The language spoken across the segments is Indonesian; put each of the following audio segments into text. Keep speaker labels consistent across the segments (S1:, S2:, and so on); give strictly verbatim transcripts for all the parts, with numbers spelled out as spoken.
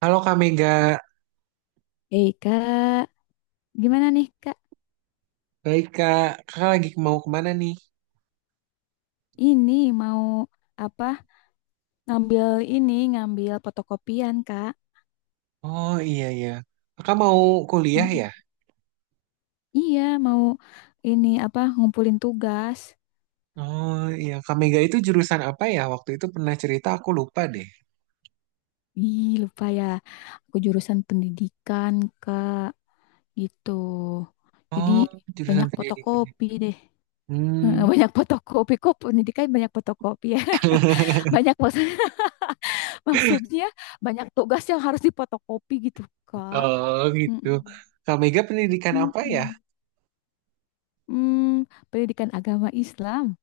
S1: Halo Kak Mega,
S2: Hei kak, gimana nih kak?
S1: baik Kak. Kakak lagi mau kemana nih?
S2: Ini mau apa? Ngambil ini, ngambil fotokopian kak.
S1: Oh iya iya. Kakak mau kuliah
S2: Mm-mm.
S1: ya?
S2: Iya, mau ini apa? Ngumpulin tugas.
S1: Oh iya, Kak Mega itu jurusan apa ya? Waktu itu pernah cerita aku lupa deh.
S2: Ih, lupa ya. Aku jurusan pendidikan kak, gitu.
S1: Oh,
S2: Jadi
S1: jurusan
S2: banyak
S1: pendidikan.
S2: fotokopi deh.
S1: Hmm,
S2: Heeh, banyak fotokopi kok pendidikan banyak fotokopi ya. Banyak maksud- maksudnya banyak tugas yang harus dipotokopi gitu kak.
S1: oh gitu.
S2: Mm-mm.
S1: Kak Mega pendidikan apa ya?
S2: Mm-mm. Hmm, Pendidikan agama Islam.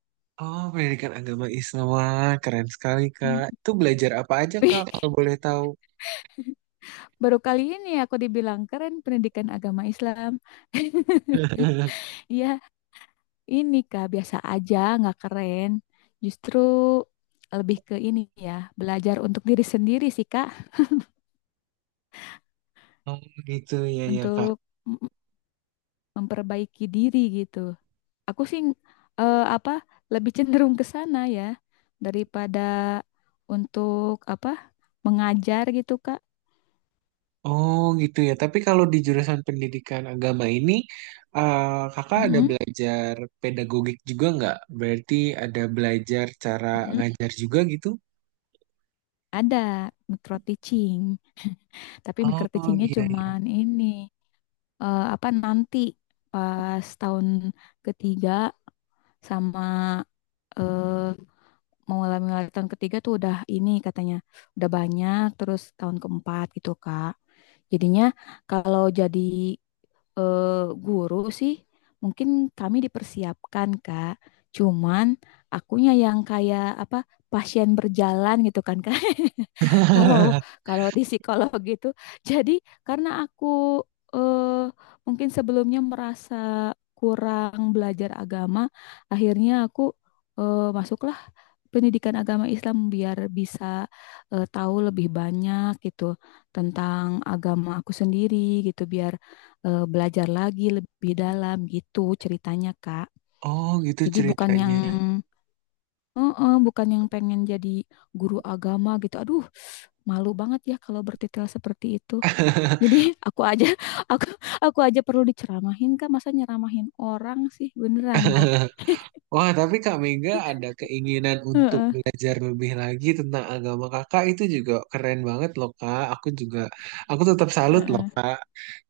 S1: Oh, pendidikan agama Islam. Wah, keren sekali Kak.
S2: Hmm.
S1: Itu belajar apa aja
S2: Wih,
S1: Kak, kalau boleh tahu?
S2: baru kali ini aku dibilang keren pendidikan agama Islam. Iya, ini Kak, biasa aja, nggak keren. Justru lebih ke ini ya, belajar untuk diri sendiri sih Kak,
S1: Oh gitu ya ya Kak.
S2: untuk m- memperbaiki diri gitu. Aku sih eh, apa lebih cenderung ke sana ya daripada untuk apa mengajar gitu Kak.
S1: Oh gitu ya. Tapi kalau di jurusan pendidikan agama ini, eh, kakak ada
S2: Mm-mm,
S1: belajar pedagogik juga nggak? Berarti ada belajar cara
S2: mm-mm.
S1: ngajar juga gitu?
S2: Ada micro teaching. Tapi micro
S1: Oh
S2: teachingnya
S1: iya iya.
S2: cuman ini eh, apa nanti pas tahun ketiga sama eh, mau mulai tahun ketiga tuh udah ini katanya udah banyak terus tahun keempat gitu Kak. Jadinya kalau jadi eh, guru sih mungkin kami dipersiapkan Kak. Cuman akunya yang kayak apa pasien berjalan gitu kan Kak. Kalau kalau di psikolog gitu. Jadi karena aku eh, mungkin sebelumnya merasa kurang belajar agama, akhirnya aku eh, masuklah pendidikan agama Islam biar bisa eh, tahu lebih banyak gitu tentang agama aku sendiri gitu biar eh, belajar lagi lebih dalam gitu ceritanya Kak.
S1: Oh gitu
S2: Jadi bukan yang
S1: ceritanya.
S2: Heeh, bukan yang pengen jadi guru agama gitu. Aduh, malu banget ya kalau bertitel seperti itu. Jadi aku aja aku aku aja perlu diceramahin Kak, masa nyeramahin orang sih beneran deh.
S1: Wah tapi Kak Mega ada keinginan untuk
S2: Heeh,
S1: belajar lebih lagi tentang agama kakak itu juga keren banget loh Kak. Aku juga, aku tetap salut loh
S2: heeh,
S1: Kak.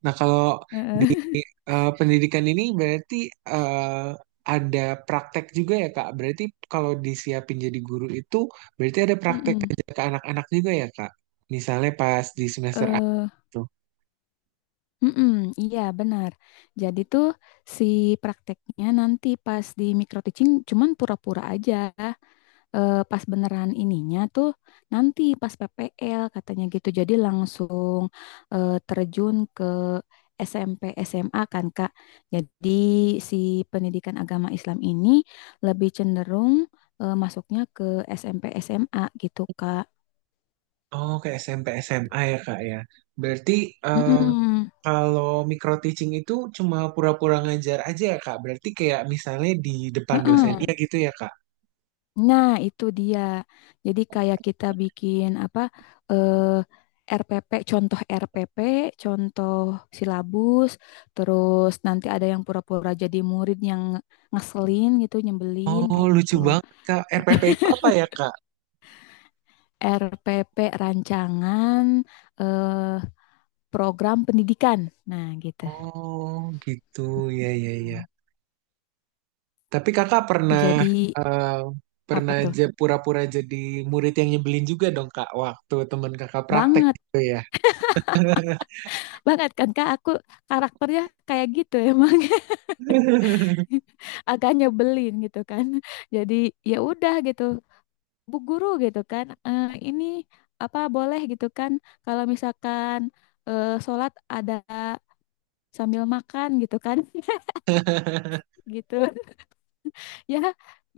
S1: Nah kalau
S2: heeh.
S1: eh, pendidikan ini berarti eh, ada praktek juga ya Kak. Berarti kalau disiapin jadi guru itu berarti ada praktek
S2: Mm-mm.
S1: kerja ke anak-anak juga ya Kak. Misalnya pas di semester A
S2: Eh,
S1: itu.
S2: mm-mm, iya benar. Jadi tuh si prakteknya nanti pas di micro teaching cuman pura-pura aja. Eh, pas beneran ininya tuh nanti pas P P L katanya gitu. Jadi langsung eh, terjun ke S M P S M A kan Kak. Jadi si pendidikan agama Islam ini lebih cenderung eh, masuknya ke S M P S M A gitu Kak.
S1: Oh, ke S M P S M A ya Kak ya. Berarti eh,
S2: Mm-mm.
S1: kalau micro teaching itu cuma pura-pura ngajar aja ya Kak. Berarti kayak misalnya di depan
S2: Heeh.
S1: dosennya gitu ya Kak.
S2: Nah, itu dia. Jadi kayak kita bikin apa eh, R P P, contoh R P P, contoh silabus, terus nanti ada yang pura-pura jadi murid yang ngeselin gitu, nyebelin
S1: Oh,
S2: kayak
S1: lucu
S2: gitu.
S1: banget Kak. R P P itu apa ya Kak?
S2: R P P rancangan eh, program pendidikan. Nah, gitu.
S1: Oh, gitu. Ya ya ya.
S2: Hmm.
S1: Tapi kakak pernah
S2: Jadi
S1: eh,
S2: apa
S1: pernah
S2: tuh?
S1: aja pura-pura jadi murid yang nyebelin juga dong kak waktu teman kakak praktek
S2: Banget,
S1: gitu ya.
S2: banget kan Kak, aku karakternya kayak gitu emang. Agak nyebelin gitu kan. Jadi ya udah gitu, Bu Guru gitu kan, "Eh, ini apa boleh gitu kan, kalau misalkan eh, sholat ada sambil makan gitu kan, gitu. Ya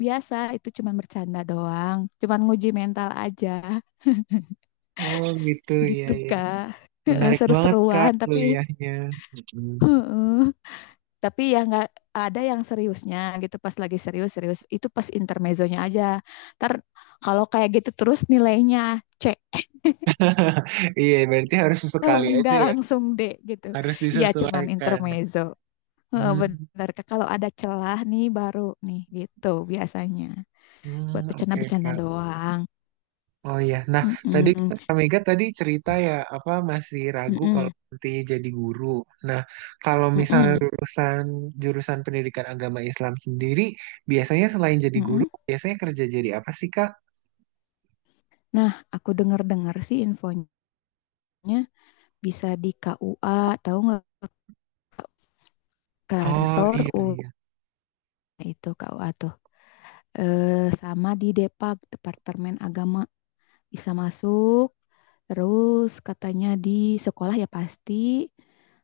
S2: biasa itu cuman bercanda doang, cuman nguji mental aja
S1: Oh gitu ya
S2: gitu
S1: ya.
S2: Kak.
S1: Menarik banget kak
S2: Seru-seruan tapi
S1: kuliahnya. Mm-mm.
S2: tapi ya nggak ada yang seriusnya gitu pas lagi serius serius itu pas intermezzonya aja ntar kalau kayak gitu terus nilainya C
S1: Iya berarti harus
S2: atau
S1: sesekali aja
S2: nggak
S1: ya.
S2: langsung D gitu
S1: Harus
S2: iya cuman
S1: disesuaikan.
S2: intermezzo. Heeh,
S1: Hmm,
S2: bener Kak. Kalau ada celah nih baru nih gitu biasanya buat
S1: hmm, oke
S2: bercanda-bercanda
S1: kak.
S2: doang.
S1: Oh iya, nah tadi
S2: Mm-mm,
S1: kan Kak Mega tadi cerita ya apa masih ragu kalau
S2: mm-mm,
S1: nanti jadi guru. Nah kalau misalnya
S2: mm-mm,
S1: lulusan jurusan pendidikan agama Islam sendiri, biasanya selain jadi guru,
S2: mm-mm.
S1: biasanya kerja jadi apa sih Kak?
S2: Nah, aku dengar-dengar sih infonya bisa di K U A, tahu nggak,
S1: Oh
S2: kantor
S1: iya
S2: U,
S1: iya,
S2: nah itu K U A tuh eh, sama di Depak Departemen Agama bisa masuk, terus katanya di sekolah ya pasti.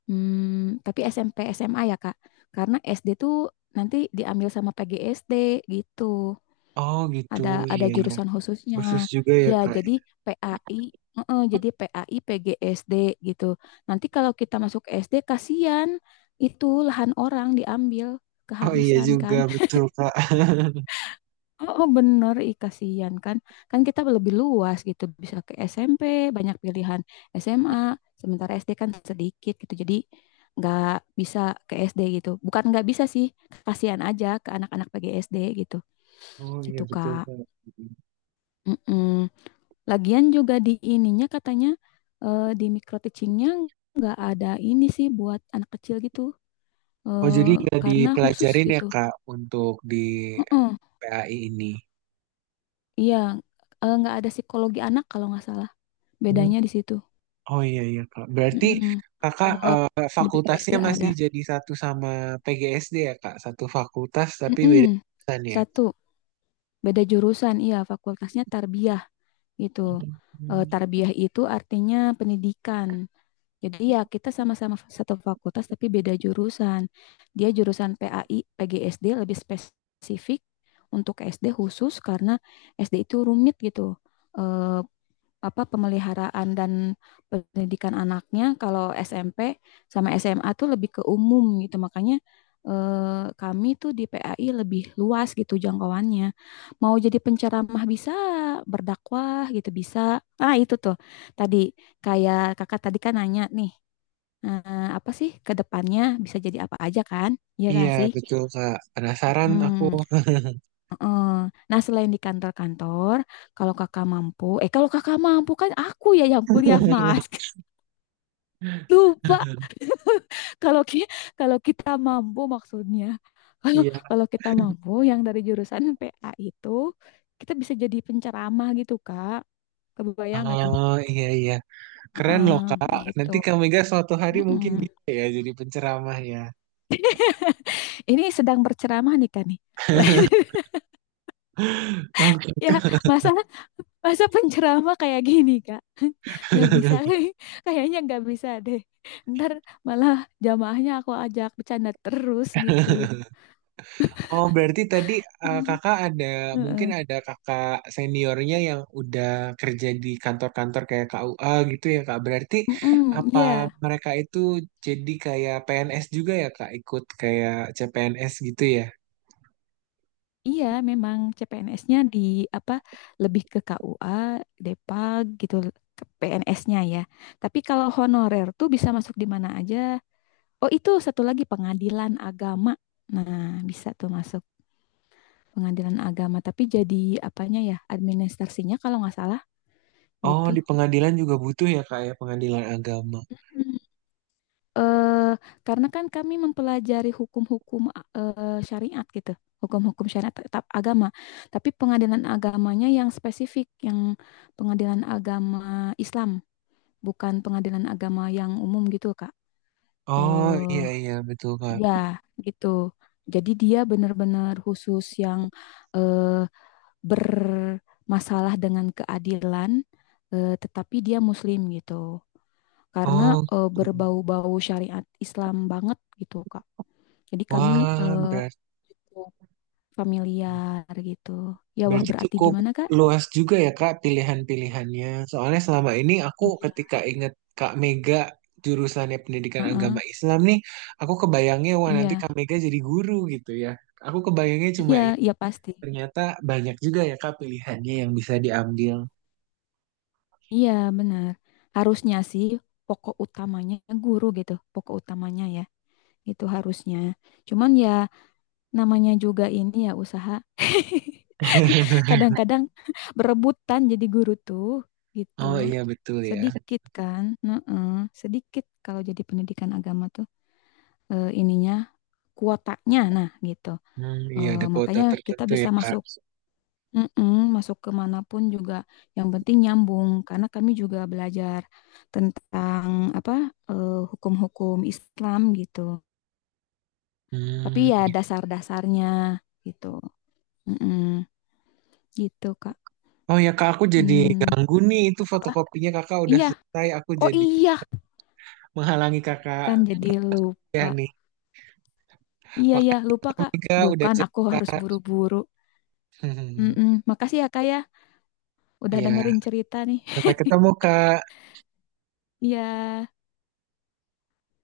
S2: Hmm, tapi S M P S M A ya Kak, karena SD tuh nanti diambil sama P G S D gitu,
S1: oh gitu
S2: ada
S1: iya
S2: ada
S1: iya,
S2: jurusan khususnya.
S1: khusus juga ya
S2: Ya
S1: Kak.
S2: jadi pai, heeh, jadi pai P G S D gitu nanti, kalau kita masuk S D kasihan, itu lahan orang diambil
S1: Oh iya
S2: kehabisan
S1: juga
S2: kan.
S1: betul Kak.
S2: Oh, oh, bener, ih kasihan kan. Kan kita lebih luas gitu, bisa ke S M P, banyak pilihan S M A, sementara S D kan sedikit gitu. Jadi nggak bisa ke S D gitu. Bukan nggak bisa sih, kasihan aja ke anak-anak P G S D gitu.
S1: Oh iya
S2: Gitu,
S1: betul
S2: Kak.
S1: Kak.
S2: Mm-mm. Lagian juga di ininya katanya eh, di micro teachingnya nggak ada ini sih buat anak kecil gitu.
S1: Oh jadi
S2: Eh,
S1: nggak
S2: karena khusus
S1: dipelajarin ya
S2: gitu.
S1: Kak untuk di
S2: Mm-mm.
S1: P A I ini?
S2: Iya, eh, nggak ada psikologi anak kalau nggak salah. Bedanya di situ.
S1: Oh iya iya Kak. Berarti
S2: Mm-mm.
S1: Kakak
S2: Kalau
S1: eh,
S2: di P G S D
S1: fakultasnya masih
S2: ada.
S1: jadi satu sama P G S D ya Kak. Satu fakultas tapi beda
S2: Mm-mm.
S1: jurusan ya.
S2: Satu, beda jurusan. Iya, fakultasnya tarbiyah gitu. Eh,
S1: Hmm,
S2: tarbiyah itu artinya pendidikan. Jadi ya kita sama-sama satu fakultas tapi beda jurusan. Dia jurusan pai, P G S D lebih spesifik untuk SD khusus karena S D itu rumit gitu. Eh, Apa pemeliharaan dan pendidikan anaknya, kalau S M P sama S M A tuh lebih ke umum gitu, makanya eh, kami tuh di pai lebih luas gitu jangkauannya, mau jadi penceramah bisa, berdakwah gitu bisa. Ah, itu tuh tadi, kayak kakak tadi kan nanya nih, eh, apa sih ke depannya bisa jadi apa aja kan. Iya gak
S1: iya
S2: sih.
S1: betul Kak. Penasaran aku.
S2: Hmm. Heeh. Nah, selain di kantor-kantor, kalau kakak mampu, eh kalau kakak mampu kan aku ya yang kuliah, Mas. Lupa. Kalau kita kalau kita mampu maksudnya. Kalau
S1: Iya.
S2: kalau kita mampu, yang dari jurusan P A itu kita bisa jadi penceramah gitu, Kak. Kebayang nggak tuh?
S1: Oh iya iya. Keren loh
S2: Heeh,
S1: Kak.
S2: gitu.
S1: Nanti Kak Mega suatu hari mungkin
S2: Mm-mm.
S1: bisa ya jadi penceramah ya.
S2: Ini sedang berceramah nih Kak nih.
S1: Oke.
S2: Ya, masa masa penceramah kayak gini, Kak? Nggak bisa, kayaknya nggak bisa deh. Ntar malah jamaahnya aku ajak bercanda terus gitu.
S1: Oh, berarti tadi eh,
S2: Hmm.
S1: kakak ada, mungkin
S2: Heeh.
S1: ada kakak seniornya yang udah kerja di kantor-kantor kayak K U A gitu ya, Kak. Berarti
S2: Mm-mm.
S1: apa
S2: Iya,
S1: mereka itu jadi kayak P N S juga ya, Kak? Ikut kayak C P N S gitu ya?
S2: iya memang C P N S-nya di apa lebih ke K U A, Depag gitu, ke P N S-nya ya. Tapi kalau honorer tuh bisa masuk di mana aja. Oh, itu satu lagi pengadilan agama. Nah, bisa tuh masuk. Pengadilan agama, tapi jadi apanya ya, administrasinya kalau nggak salah
S1: Oh,
S2: gitu.
S1: di pengadilan juga butuh ya, Kak, ya, pengadilan agama.
S2: Hmm. Eh, karena kan kami mempelajari hukum-hukum eh, syariat gitu, hukum-hukum syariat tetap agama, tapi pengadilan agamanya yang spesifik, yang pengadilan agama Islam, bukan pengadilan agama yang umum gitu, Kak.
S1: Oh, iya,
S2: Eh,
S1: iya, betul, Kak.
S2: Iya, gitu. Jadi dia benar-benar khusus yang eh, bermasalah dengan keadilan, eh, tetapi dia Muslim gitu. Karena
S1: Oh,
S2: eh, berbau-bau syariat Islam banget gitu, Kak. Jadi kami
S1: wah,
S2: eh, cukup familiar gitu. Ya, wah
S1: berarti
S2: berarti
S1: cukup
S2: gimana, Kak?
S1: luas juga ya Kak pilihan-pilihannya. Soalnya selama ini aku
S2: Iya.
S1: ketika ingat Kak Mega jurusannya pendidikan
S2: Heeh,
S1: agama Islam nih, aku kebayangnya wah nanti
S2: iya,
S1: Kak Mega jadi guru gitu ya. Aku kebayangnya cuma
S2: iya,
S1: itu.
S2: iya pasti.
S1: Ternyata banyak juga ya Kak pilihannya yang bisa diambil.
S2: Iya, benar. Harusnya sih pokok utamanya guru gitu, pokok utamanya ya. Itu harusnya. Cuman ya namanya juga ini ya usaha. Kadang-kadang berebutan jadi guru tuh gitu.
S1: Oh iya betul ya.
S2: Sedikit kan, heeh, sedikit kalau jadi pendidikan agama tuh eh, ininya kuotanya, nah gitu.
S1: Hmm, iya ada
S2: Eh,
S1: kuota
S2: makanya kita
S1: tertentu
S2: bisa
S1: ya Kak.
S2: masuk, mm-mm, masuk ke manapun juga, yang penting nyambung karena kami juga belajar tentang apa eh, hukum-hukum Islam gitu. Tapi ya
S1: Hmm.
S2: dasar-dasarnya gitu. Mm-mm, gitu Kak.
S1: Oh ya Kak, aku jadi
S2: Hmm,
S1: ganggu nih. Itu
S2: apa?
S1: fotokopinya Kakak udah
S2: Iya.
S1: selesai. Aku
S2: Oh
S1: jadi
S2: iya,
S1: menghalangi
S2: kan
S1: Kakak
S2: jadi lupa.
S1: ya nih.
S2: Iya ya lupa Kak.
S1: Omega
S2: Duh,
S1: udah
S2: kan aku
S1: cerita.
S2: harus buru-buru. Mm-mm. Makasih ya Kak ya, udah
S1: ya
S2: dengerin cerita nih.
S1: sampai ketemu Kak.
S2: Iya.